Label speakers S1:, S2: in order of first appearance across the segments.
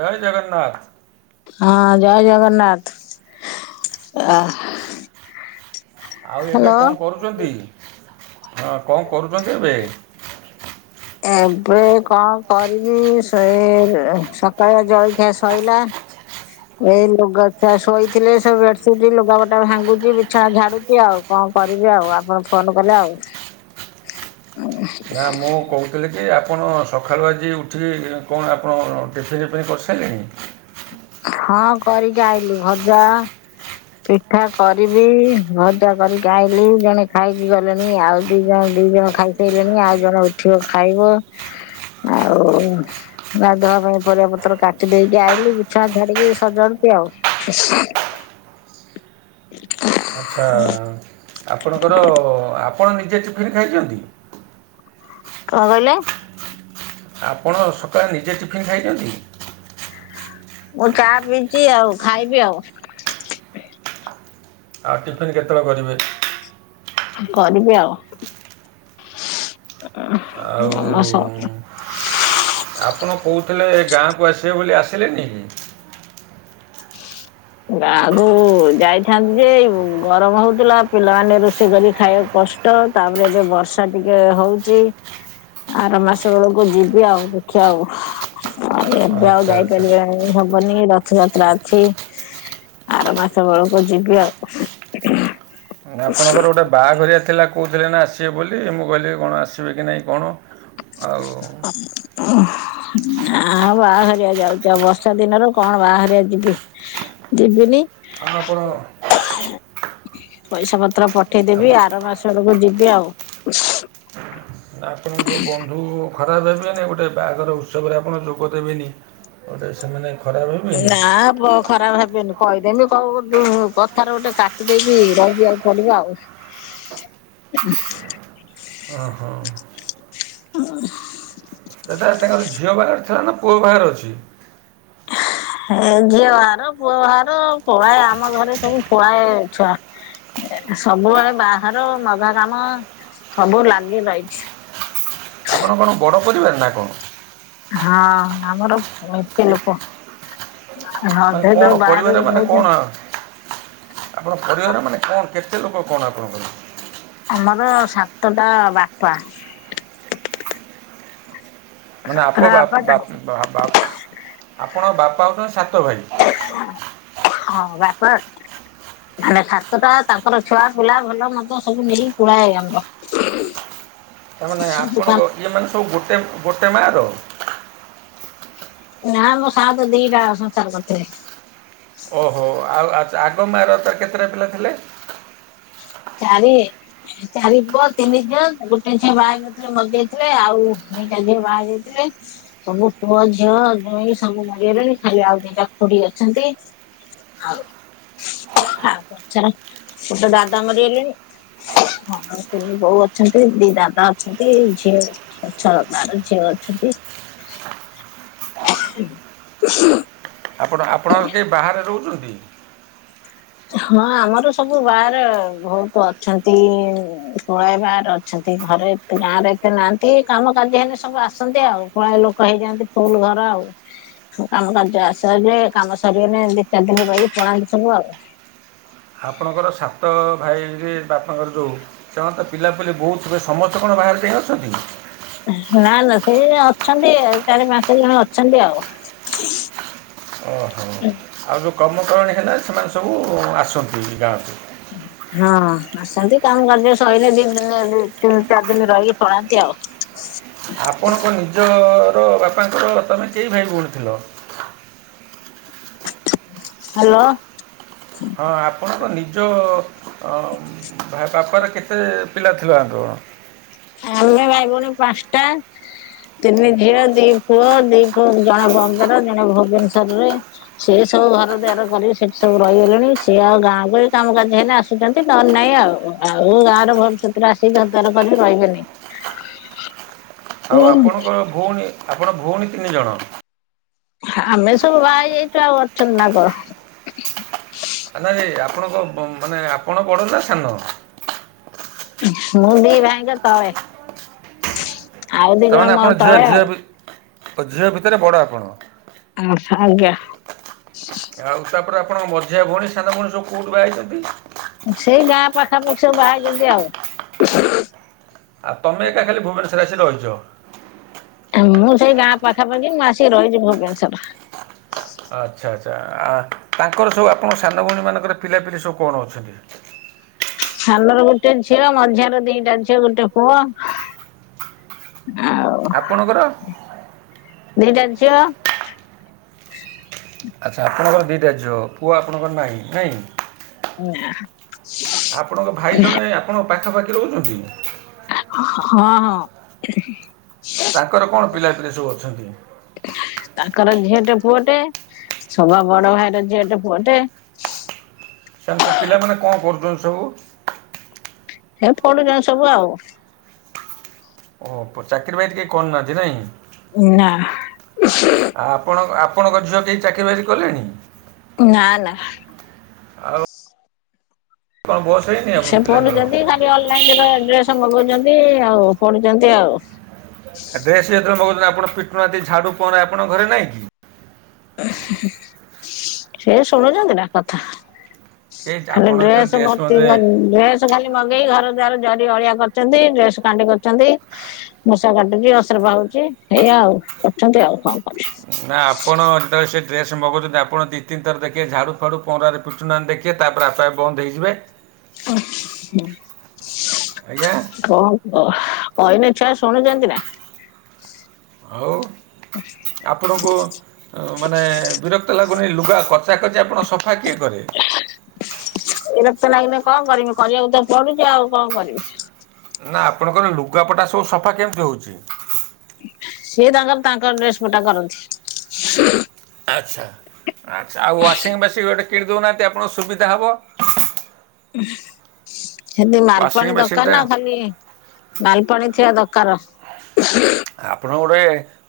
S1: ଜୟ ଜଗନ୍ନାଥ।
S2: ହଁ ଜୟ ଜଗନ୍ନାଥ ଆ
S1: ଆଉ ଏବେ
S2: ହ୍ୟାଲୋ।
S1: କଣ କରୁଛନ୍ତି ହଁ କଣ କରୁଛନ୍ତି ଏବେ?
S2: ଏବେ କଣ କରିବି ସେ ସକାଳେ ଜଳଖିଆ ସଇଲା। ଏଇ ଲୁଗା ଶୋଇଥିଲେ ସବୁ ବେଡ୍‌ସିଟ ଲୁଗାପଟା ଭାଙ୍ଗୁଛି ବିଛଣା ଝାଡୁଛି ଆଉ। କଣ କରିବି ଆଉ ଆପଣ ଫୋନ କଲେ ଆଉ।
S1: ନା ମୁଁ କହୁ କହିଲେ କି ଆପଣ ସକାଳୁ ଆଜି ଉଠିକି କଣ ଆପଣ ଟିଫିନ୍ ଫିପନ୍ କରିସାରିଲେଣି।
S2: ହଁ କରିକି ଆଇଲି ଭଜା। ପିଠା କରିବି ଭଜା କରି ଆଇଲି ଜଣେ ଖାଇକି ଗଲେଣି ଆଉ ଦି ଜଣ ଦି ଜଣ ଖାଇସାରିଲେଣି ଆଉ ଜଣେ ଉଠିବ ଖାଇବ। ଆଉ ଗାଧୁଆ ବେଳେ ପରିବା ପତ୍ର କାଟି ଦେଇକି ଆଇଲି। ଚା ଧରିକି ସଜାଡୁଛି ଆଉ।
S1: ଆଚ୍ଛା ଆପଣଙ୍କର ଆପଣ ନିଜେ ଟିଫିନ୍ ଖାଇଛନ୍ତି?
S2: କଣ କହିଲେ?
S1: ଆପଣ ସକାଳେ ନିଜେ ଟିଫିଣୀ ଖାଇଛନ୍ତି?
S2: ମୁଁ ଚା ପିଇଚି ଆଉ ଖାଇବି ଆଉ।
S1: ଆଉ ଟିଫିନ୍ କେତେବେଳେ କରିବେ?
S2: କରିବି ଆଉ।
S1: ଆଉ
S2: [unintelligible]
S1: ଆପଣ କହୁଥିଲେ ଗାଁକୁ ଆସିବେ ବୋଲି ଆସିଲେନି କି?
S2: [unintelligible] ଗାକୁ ଯାଇଥାନ୍ତି ଯେ ଗରମ ହୋଉଥିଲା ପିଲାମାନେ ରୋଷେଇ କରି ଖାଇବାକୁ କଷ୍ ତ ତାପରେ ଏବେ ବର୍ଷା ଟିକେ ହଉଛି। ଆର ମାସ ବେଳକୁ ଯିବି ଆଉ ଦେଖିବା ଆଉ। ଆଉ ଏବେ ଆଉ
S1: ଆଚ୍ଛା ଆଚ୍ଛା
S2: ଯାଇପାରିବା ହବନି ରଥଯାତ୍ରା। ଅଛି ଆର ମାସ ବେଳକୁ ଯିବି ଆଉ।
S1: ଆପଣଙ୍କର ଗୋଟେ ବାହାଘରିଆ ଥିଲା କହୁଥିଲେ ନା ଆସିବେ ବୋଲି ମୁଁ କହିଲି କଣ ଆସିବେ କି ନାହିଁ କଣ। ଆଉ। ଆଉ
S2: [unintelligible] ଆଉ ବାହାଘରିଆ ଯାଉଛି ଆଉ ବର୍ଷା ଦିନରେ କଣ ବାହାଘରିଆ ଯିବି ଯିବିନି।
S1: ଆଉ ଆପଣ
S2: [unintelligible] ପଇସା ପତ୍ର ପଠେଇଦେବି ଆର ମାସ ବେଳକୁ ଯିବି ଆଉ।
S1: ଆପଣଙ୍କ ଯୋଉ ବନ୍ଧୁ ଖରାପ ଭାବିବେନି ଗୋଟେ ବାହାଘର ଉତ୍ସବରେ ଆପଣ ଯୋଗ ଦେବେନି ଗୋଟେ ସେମାନେ ଖରାପ ହେବେନି
S2: ନା ପ ଖରାପ ଭାବିବେନି କହିଦେମି କଉ କଥାରେ ଗୋଟେ କାଟି ଦେଇକି ରହିଯିବାକୁ ପଡିବ ଆଉ। [unintelligible]
S1: ଓହୋ। ଦାଦା ତାଙ୍କର ଝିଅ ବାହାଘର ଥିଲା ନା ପୁଅ ବାହାଘର ଅଛି?
S2: ଏ ଝିଅ ବାହାଘର ପୁଅ ବାହାଘର ପୁଳାଏ ଆମ ଘରେ ସବୁ ପୁଳାଏ ଛୁଆ। ସବୁବେଳେ ବାହାର ମଘା କାମ ସବୁ ଲାଗି ରହିଛି।
S1: ଆପଣଙ୍କ କଣ ବଡ଼ ପରିବାର ନା କଣ?
S2: ହଁ ଅଁ ଆମର ମେଞ୍ଚେ ଲୋକ।
S1: ମାନେ
S2: ଅଧେ
S1: କ'ଣ
S2: ତ ବାହାରୁ
S1: ପରିବାର ମାନେ
S2: ରହୁଛନ୍ତି।
S1: କ'ଣ ଆପଣ ଙ୍କ ପରିବାର ମାନେ କଣ କେତେ ଲୋକ କଣ ଆପଣଙ୍କର?
S2: ଆମର ସାତଟା ବାପା।
S1: ମାନେ ଆପ
S2: ସାତଟା
S1: ବା
S2: ବାପା
S1: ବା
S2: ତାଙ୍କ-
S1: ବା ଆପଣଙ୍କ ବାପା ହଉଛନ୍ତି ସାତ ଭାଇ।
S2: ହଁ ବାପା ମାନେ ସାତ ଟା ତାଙ୍କର ର ଛୁଆ ପିଲା ଭଲ ମନ୍ଦ ସବୁ ନେଇ ପୁଳାଏ ଆମର। ହୁଂ
S1: ତାମାନେ ଆପଣଙ୍କ ଇଏ ମାନେ ସବୁ ଗୋଟେ ଗୋଟେ ମାଆ ର?
S2: ନା ମ ସାତ ଦିଟା ସଂସାର କରିଥିଲେ।
S1: ଓହୋ ଆଉ ଆଚ୍ଛା ଆଗ ମା ର ତାର କେତେଟା ପିଲା ଥିଲେ?
S2: ଚାରି ଚାରି ପୁଅ ତିନି ଜଣ ଗୋଟେ ଝିଅ ବାହା ନ ମରିଯାଇଥିଲେ ଆଉ ଦିଟା ଝିଅ ବାହାହେଇ ଯାଇଥିଲେ। ସବୁ ପୁଅ ଝିଅ ଜଇଁ ସବୁ ମରିଗଲେଣି ଖାଲି ଆଉ ଦିଟା ଖୁଡି ଅଛନ୍ତି। ଆଉ ଆଉ ପଛର ଗୋଟେ ଦାଦା ମରିଗଲେଣି। ହଁ ଆଉ ତିନି ବୋହୁ ଅଛନ୍ତି ଦି ଦାଦା ଅଛନ୍ତି। ଝିଅ ଛଅ ଛଅ ବାର ଝିଅ ଅଛନ୍ତି।
S1: ଆପଣ ଆପଣ ଙ୍କ ର କେହି ବାହାରେ ରହୁଛନ୍ତି?
S2: ହଁ ଆମର ସବୁ ବାହାରେ ବହୁତ ଅଛନ୍ତି ପୁଳାଏ ବାହାରେ ଅଛନ୍ତି ଘରେ ଗାଁ ରେ ଏତେ ନାହାନ୍ତି କାମ କାର୍ଯ୍ୟ ହେଲେ ସବୁ ଆସନ୍ତି ଆଉ ପୁଳାଏ ଲୋକ ହେଇଯାନ୍ତି ଫୁଲ ଘର ଆଉ। କାମ କାର୍ଯ୍ୟ ଆସିଲେ କାମ ସରିଗଲେ ଦି ଚାରି ଦିନ ରହିିକି ପଳାନ୍ତି ସବୁ ଆଉ।
S1: ଆପଣଙ୍କର ସାତ ଭାଇରେ ବାପାଙ୍କର ଯଉ ସେମାନଙ୍କ ପିଲାପୁଲି ବହୁତ ଥିବେ ସମସ୍ତେ କଣ ବାହାରେ ଯାଇ ଅଛନ୍ତି?
S2: ନା ନା ସେ ଅଛନ୍ତି ଆ ଚାରି ପାଞ୍ଚ ଜଣ ଅଛନ୍ତି ଆଉ।
S1: ଓହୋ ଆଉ ଯେଉଁ କର୍ମ କରାଣୀ ହେଲା ସେମାନେ ସବୁ ଆସନ୍ତି ଗାଁ କୁ?
S2: ହଁ ଆସନ୍ତି କାମ କାର୍ଯ୍ୟ ସଇଲେ ଦି ଦିନ ତିନି ଚାରି ଦିନ ରହିକି ପଳାନ୍ତି ଆଉ। [inaudible]
S1: ଆପଣଙ୍କ ନିଜର ବାପାଙ୍କର ତମେ କେଇ ଭାଇ ଭଉଣୀ ଥିଲ?
S2: ହାଲୋ।
S1: ହଁ ଆପଣଙ୍କ ନିଜ ଅଁ ଭା ବାପାର କେତେ ପିଲା ଥିଲ ଆପଣ?
S2: ଆମେ ଭାଇ ଭଉଣୀ ପାଞ୍ଚଟା। ତିନି ଝିଅ ଦି ପୁଅ ଦିଅ ଜଣେ ବମ୍ବେରେ ଜଣେ ଭୁବନେଶରରେ। ସିଏ ସବୁ ଘର ଦୁଆର କରିକି ସେଠି ସବୁ ରହିଗଲେଣି ସିଏ ଆଉ ଗାଁକୁଆସିବେ କାମ କାର୍ଯ୍ୟ ହେଲେ ଆସୁ ଆସୁଚନ୍ତି ନହେଲେ ନାଇଁ ଆଉ, ଆଉ ଗାଁରେ ଭବିଷ୍ୟତରେ ଆସିକି ଘରଦ୍ୱାର କରିବେ। ରହିବେନି।
S1: ଆଉ ଆପଣଙ୍କ ଭଉଣୀ ଆପଣ ଭଉଣୀ ତିନି ଜଣ?
S2: ଆମେ ସବୁ ବାହା ହେଇ ଯାଇଛୁ ଆଉ ଅଛନ୍ତି ନା କଣ।
S1: ନା ନାଇଁ ଆପଣଙ୍କ କ ମାନେ ଆପଣ ବଡ଼ ନା ସାନ?
S2: ମୁଁ ଦି ଭାଇଙ୍କ ତଳେ ଆଉ ଦି ଜଣ
S1: ତାମାନେ
S2: ମୋ
S1: ଆପଣ ଝିଅ
S2: ତଳେ
S1: ଝିଅ
S2: ଆଉ।
S1: ବି- ଓ ଝିଅ ଭିତରେ ବଡ ଆପଣ?
S2: [unintelligible] ଆଜ୍ଞା।
S1: ଆଉ ତାପରେ ଆପଣଙ୍କ ମଝିଆ ଭଉଣୀ ସାନ ଭଉଣୀ ସବୁ କୋଉଠି ବାହା ହେଇଛନ୍ତି?
S2: ସେଇ ଗାଁ ପାଖାପାଖି ସବୁ ବାହାହେଇଛନ୍ତି ଆଉ।
S1: ଆଉ ତମେ ଏକା ଖାଲି ଭୁବନେଶ୍ୱରେ ଆସିି ରହିଛ?
S2: ମୁଁ ସେଇ ଗାଁ ପାଖାପାଖି ମୁଁ ଆସିକି ରହିଛି ଭୁବନେଶ୍ୱର।
S1: ଆଚ୍ଛା ଆଛା ଆ ତାଙ୍କର ସବୁ ଆପଣଙ୍କ ସାନ ଭଉଣୀ ମାନଙ୍କର ପିଲାପିଲି ସବୁ କଣ ଅଛନ୍ତି?
S2: ସାନର ଗୋଟେ ଝିଅ ମଝିଆର ଦିଟା ଝିଅ ଗୋଟେ ପୁଅ। ଆଉ।
S1: ଆପଣଙ୍କର?
S2: ଦିଟା ଝିଅ।
S1: ଆଚ୍ଛା ଆପଣଙ୍କର ଦିଇଟା ଝିଅ ପୁଅ ଆପଣଙ୍କର ନାହିଁ ନାଇଁ?
S2: ନାଁ।
S1: ଆପଣଙ୍କ ଭାଇ ଜଣେ ଆପଣଙ୍କ ପାଖାପାଖି ରହୁଛନ୍ତି?
S2: ହଁ ହଁ।
S1: ତାଙ୍କର କଣ ପିଲାପିଲି ସବୁ ଅଛନ୍ତି?
S2: ତାଙ୍କର ଝିଅଟେ ପୁଅଟେ ସଭା ବଡ ଭାଇର ଝିଅଟେ ପୁଅଟେ।
S1: ସେମାନେ ସ ପିଲାମାନେ କଣ କରୁଛନ୍ତି ସବୁ?
S2: ହେ ପଡୁଛନ୍ତି ସବୁ ଆଉ।
S1: ଓ ଚାକିରି ବାକିରି କେହି କରୁନାହାନ୍ତି ନାଇଁ?
S2: ନା।
S1: ଆ ଆପଣ ଆପଣଙ୍କ ଝିଅ କେହି ଚାକିରି ବାକିରି କଲେଣି?
S2: ନାଁ ନା।
S1: ଆଉ କ'ଣ ବସ୍ ହେଇନି ଆପଣ
S2: ସେ
S1: ପିଲାଙ୍କର
S2: ପଢୁଛନ୍ତି ଖାଲି ଅନଲାଇନରେ ଡ୍ରେସ ମଗଉଛନ୍ତି ଆଉ ପଢୁଛନ୍ତି ଆଉ।
S1: ଆ ଡ୍ରେସ ଯେତେବେଳେ ମଗଉଛନ୍ତି ଆପଣ ପିଟୁନାହାଁନ୍ତି ଝାଡୁ ପହଁରା ଆପଣଙ୍କ ଘରେ ନାଇଁ କି?
S2: ସେ ଶୁଣୁଛନ୍ତି ନା କଥା।
S1: କେହି
S2: ଖାଲି
S1: ଆପଣ ଯେତେବେଳେ
S2: ଡ୍ରେସ ଗୁରା
S1: ଡ୍ରେସ୍
S2: ତି
S1: ମଧ୍ୟ
S2: ଡ୍ରେସ ଖାଲି ମଗେଇ ଘର ଦ୍ୱାର ଜରି ଅଳିଆ କରୁଛନ୍ତି ଡ୍ରେସ କାଣ୍ଡେ କରୁଛନ୍ତି। ମୂଷା କାଟୁଚି ଅସରପା ହଉଚି ଏଇଆ ଆଉ କରୁଛନ୍ତି ଆଉ ହଁ।
S1: ନା ଆପଣ ଡେସେ ଡ୍ରେସ ମଗଉ ଛନ୍ତି ଆପଣ ଦିତିନିଥର ଦେଖିଏ ଝାଡ଼ୁ ଫାଂଡୁ ପହଁରାରେ ପିଟୁ ନାହାଁନ୍ତି ଦେଖିବେ ତାପରେ ଆପେ ଆପେ ବନ୍ଦ ହେଇଯିବେ।
S2: ଆ ହ [inaudible]
S1: ଆଜ୍ଞା।
S2: କଣ କହ ଅଇନେ ଛୁଆ ଶୁଣୁଜନ୍ତି ନା
S1: ଆଉ ଆପଣକୁ ଅଁ ମାନେ ବିରକ୍ତ ଲାଗୁନାଇଁ ଲୁଗା କଚା କଚି ଆପଣ ସଫା କିଏ କରେ
S2: ବିରକ୍ତ ଲାଗିଲେ କଣ କରିମି କରିବାକୁ ତ ପଡୁଚି ଆଉ କଣ କରିବି
S1: ନା ଆପଣଙ୍କର ଲୁଗାପଟା ସବୁ ସଫା କେମ୍‌ତି ହଉଚି
S2: ସିଏ ତାଙ୍କର ତାଙ୍କର୍ ଡ୍ରେସ୍ ପଟା କରନ୍ତି
S1: ଆଚ୍ଛା ଆଚ୍ଛା ଆଉଁ ୱାସିଙ୍ଗ୍ ବେସିଙ୍ଗ୍ ଗୋଟେ କିଣି ଦେଉନାନ୍ତି ଆପଣ ସୁବିଧା ହବ
S2: ଛେଦି
S1: ୱାସିଂ
S2: ମାଲ୍‌ପାଣି ଦର୍‌କାର୍
S1: ମେସିନ୍ଟା
S2: ନା ଆଉ ଖାଲି ମାଲ୍‌ପାଣି ଥିବା ଦର୍‌କାର
S1: ଆପଣ ଗୋଡେ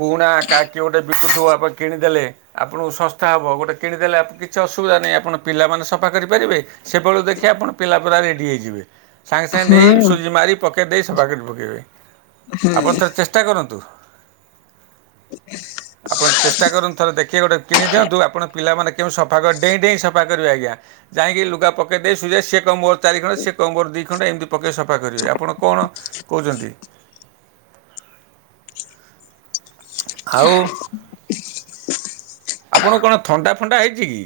S1: ପୁରୁଣା କାର୍ କିଏ ଗୋଟେ ବିକୁଥୁବ ଆପଣ କିଣିଦେଲେ ଆପଣଙ୍କୁ ଶସ୍ତା ହବ ଗୋଟେ କିଣିଦେଲେ ଆପ୍ କିଛି ଅସୁବିଧା ନାଇଁ ଆପଣ ପିଲାମାନେ ସଫା କରିପାରିବେ ସେବେଳୁ ଦେଖି ଆପଣ ପିଲା ପୁରା ରେଡ଼ି ହେଇଯିବେ ସାଙ୍ଗେ ସାଙ୍ଗେ ନେଇ
S2: ହୁଁ
S1: ସୁଇଜି ମାରି ପକେଇ ଦେଇ ସଫା କରି ପକେଇବେ ଆପଣ ଥରେ ଚେଷ୍ଟା କରନ୍ତୁ
S2: [inaudible]
S1: ଆପଣ ଚେଷ୍ଟା କରନ୍ତୁଥରେ ଦେଖି ଗୋଟେ କିଣି ଦିଅନ୍ତୁ ଆପଣ ପିଲାମାନେ କେଉଁ ସଫା କର୍ ଡେଇଁ ଡେଇଁ ସଫା କରିବେ ଆଜ୍ଞା ଯାଇଁକି ଲୁଗା ପକେଇ ଦେଇ ସୁଇବେ ସେ କହ୍‌ବ ମୋର ଚାରି ଖଣ୍ଡେ ସେ କମ୍ବର ଦି ଖଣ୍ଡେ ଏମ୍‌ତି ପକେଇ ସଫା କରିବେ ଆପଣ କଣ କଉଜନ୍ତି ଖାଉ ଆପଣଙ୍କୁ କଣ ଥଣ୍ଡା ଫଣ୍ଡା ହେଇଚି ଗି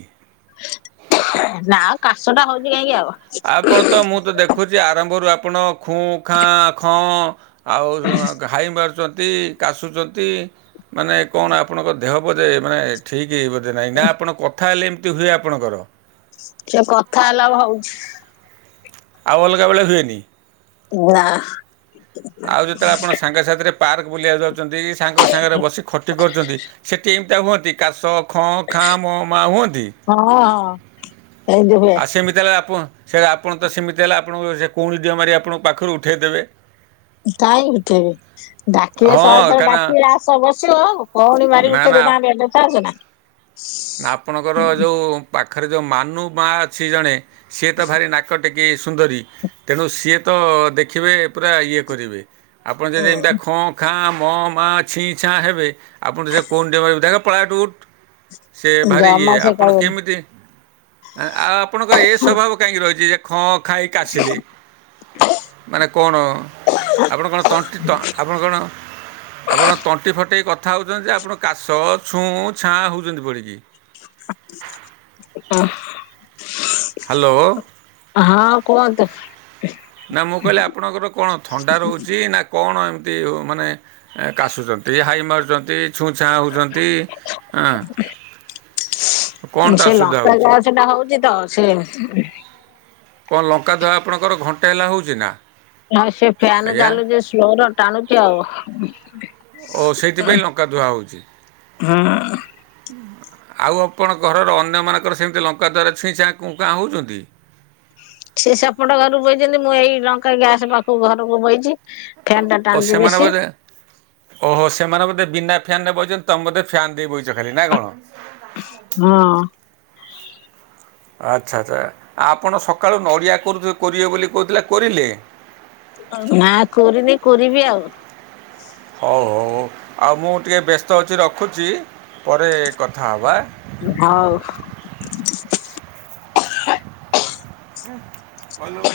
S2: ନା ଆଉ କାଶ ଟା ହଉଜି କାହିଁକି ହବ
S1: ଆପଣ ତ ମୁଁ ତ ଦେଖୁଚି ଆରମ୍ଭରୁ ଆପଣ ଖୁଁ ଖାଁ ଖଁ ଆଉ ଜଣକ ହାଇ ମାରୁସ୍ ଚନ୍ତି କାଶୁଜନ୍ତି ମାନେ କଣ ଆପଣଙ୍କ ଦେହ ବୋଧେ ମାନେ ଠିକି ବୋଧେ ନାହିଁନା ଆପଣ କଥା ହେଲେ ଏମ୍‌ତି ହୁଏ ଆପଣଙ୍କର
S2: ସେ କଥା ହେଲେ ଆଉ ହଉ
S1: ଆଉ ଅଲଗା ବେଳେ ହୁଏନି
S2: ନାଆ
S1: ଆଉ ଯେତେବେଳେ ଆପଣ ସାଙ୍ଗ ସାାଥିରେ ପାର୍କ ବୁଲିବାକୁ ଯାଉଚନ୍ତି ସାଙ୍ଗ ସାଙ୍ଗରେ ବସି ଖଟି କରୁଚନ୍ତି ସେଠି ତେହ୍ଵଁତି କାଶ ଖଁ ଖାଁ ମଁ ମାଁ ହଅଁନ୍ତି
S2: ହଁ ହଁ ଏମିତି ହୁଏ
S1: ଆଉ ସେମିତି ହେଲେ ଆପଁ ସେରା ଆପଣ ତ ସେମିତି ହେଲା ଆପଣଙ୍କୁ ସେ କଉଣି ଡିହ ମାରି ଆପଣଙ୍କୁ ପାଖରୁ ଉଠେଇ ଦେବେ
S2: ଦାଇଁ ଥିବେ ଡାକିବେ
S1: ହଁ
S2: ସହେ ଥରେ
S1: କାରଣ
S2: ଡାକିଲେ ଆସ ବସିବ କହୁଣି ମାରଗିି
S1: ନା
S2: ଉଠେଇ ଦେଥାନ୍ତେ ଦେଛ ଚନା
S1: ନା ଆପଣଙ୍କର ଜଉ ପାଖରେ ଯେଉଁ ମାନବ୍ ମା ଅଛି ଜଣେ ସିଏ ତ ଭାରି ନାକ ଟେ କି ସୁନ୍ଦରୀ ତେଣୁ ସିଏ ତ ଦେଖିବେ ପୁରା ଇଏ କରିବେ ଆପଣ ଯଦି ଏମ୍‌ତିଆ ଖଁ ଖାଁ ମ ମା ଛିଇଁ ଛାଁ ହେବେ ଆପଣକୁ ସେ କଉଣ୍ ଡେ କହିବ ଜା ଜା ପଳା ଏଠୁ ଉଠ୍ ସେ ଭାରି
S2: ଜମା
S1: ଇଏ
S2: ସେ
S1: ଆପଣ
S2: କହିବନି
S1: କେମିଦି ଏଁ ଆ ଆପଣଙ୍କର ଏ ସ୍ଵଭାବ କାହିଁଗି ରହିଜି ଯେ ଖଁ ଖାଁ ଏଇ କାସିଲି ମାନେ କଣ ଆପଣ କଣ ତଣ୍ଟି ତ ଆପଣ କଣ ଆପଣ ତଣ୍ଟି ଫଟେଇ କଥା ହଉଜନ୍ତି ଯେ ଆପଣ କାଶ ଛୁଁ ଛାଁ ହଉଜନ୍ତି ପଡିଗି
S2: ଅଁହ୍
S1: ହାଲୋ
S2: ହଁ କୁଅନ୍ତୁ
S1: ନାଁ ମୁଁ କହିଲି ଆପଣଙ୍କର କଣ ଥଣ୍ଡା ରଉଚି ନା କଣ ଏମ୍‌ତି ହୁ ମାନେଁ ଏ କାଶୁଛନ୍ତି ହାଇ ମାରୁଛନ୍ତି ଛୁଁଛାଆଁ ହେଉଛନ୍ତି ଆଁ।
S2: ସେ ଲଙ୍କା ଗ୍ୟାସ ଟା ହଉଛି ତ ସେ
S1: କଣ ଲଙ୍କା ଧୁଆ ଆପଣଙ୍କର ଘଣ୍ଟେ ହେଲା ହଉଛିନା?
S2: ହଁ ସେ ଫ୍ୟାନ ଚାଲୁଛି ସ୍ଲୋର ଟାଣୁଛି ଆଉ।
S1: ଓ ସେଇଥିପାଇଁ ଲଙ୍କା ଧୁଆ ହଉଛି। ଆଉ ଆପଣ ଘରର ଅନ୍ୟମାନଙ୍କର ସେମିତି ଲଙ୍କା ଦ୍ୱାରା ଛୁଇଁଛାଁ କୁଂ କାଁ ହଉଛନ୍ତି।
S2: ସେ ସେପଟ ଘରକୁ ବୋଇଛନ୍ତି ମୁଁ ଏଇ ଲଙ୍କା ଗ୍ୟାସ ପାଖକୁ ଘରକୁ ବୋଇଛି।
S1: ଓ ସେମାନେ ବୋଧେ ଓହୋ ସେମାନେ ବୋଧେ ବିନା ଫ୍ୟାନ ନେ ବହୁଛନ୍ତି ତମେ ବୋଧେ ଫ୍ୟାନ୍ ଦେଇ ବଇଛ ଖାଲି ନା କଣ?
S2: ହଁ।
S1: ଆଚ୍ଛା ଆଚ୍ଛା ଆପଣ ସକାଳୁ ନଡ଼ିଆ କରୁଥିବେ କରିବେ ବୋଲି କହୁଥିଲେ କୋରିଲେ।
S2: ନା କୋରିନି କୋରିବି ଆଉ।
S1: ହଉ ହଉଉ ଆଉ ମୁଁ ଟିକେ ବ୍ୟସ୍ତ ଅଛି ରଖୁଛି ପରେ କଥା ହେବା ଆଁ।
S2: ହଉ।
S1: [unintelligible]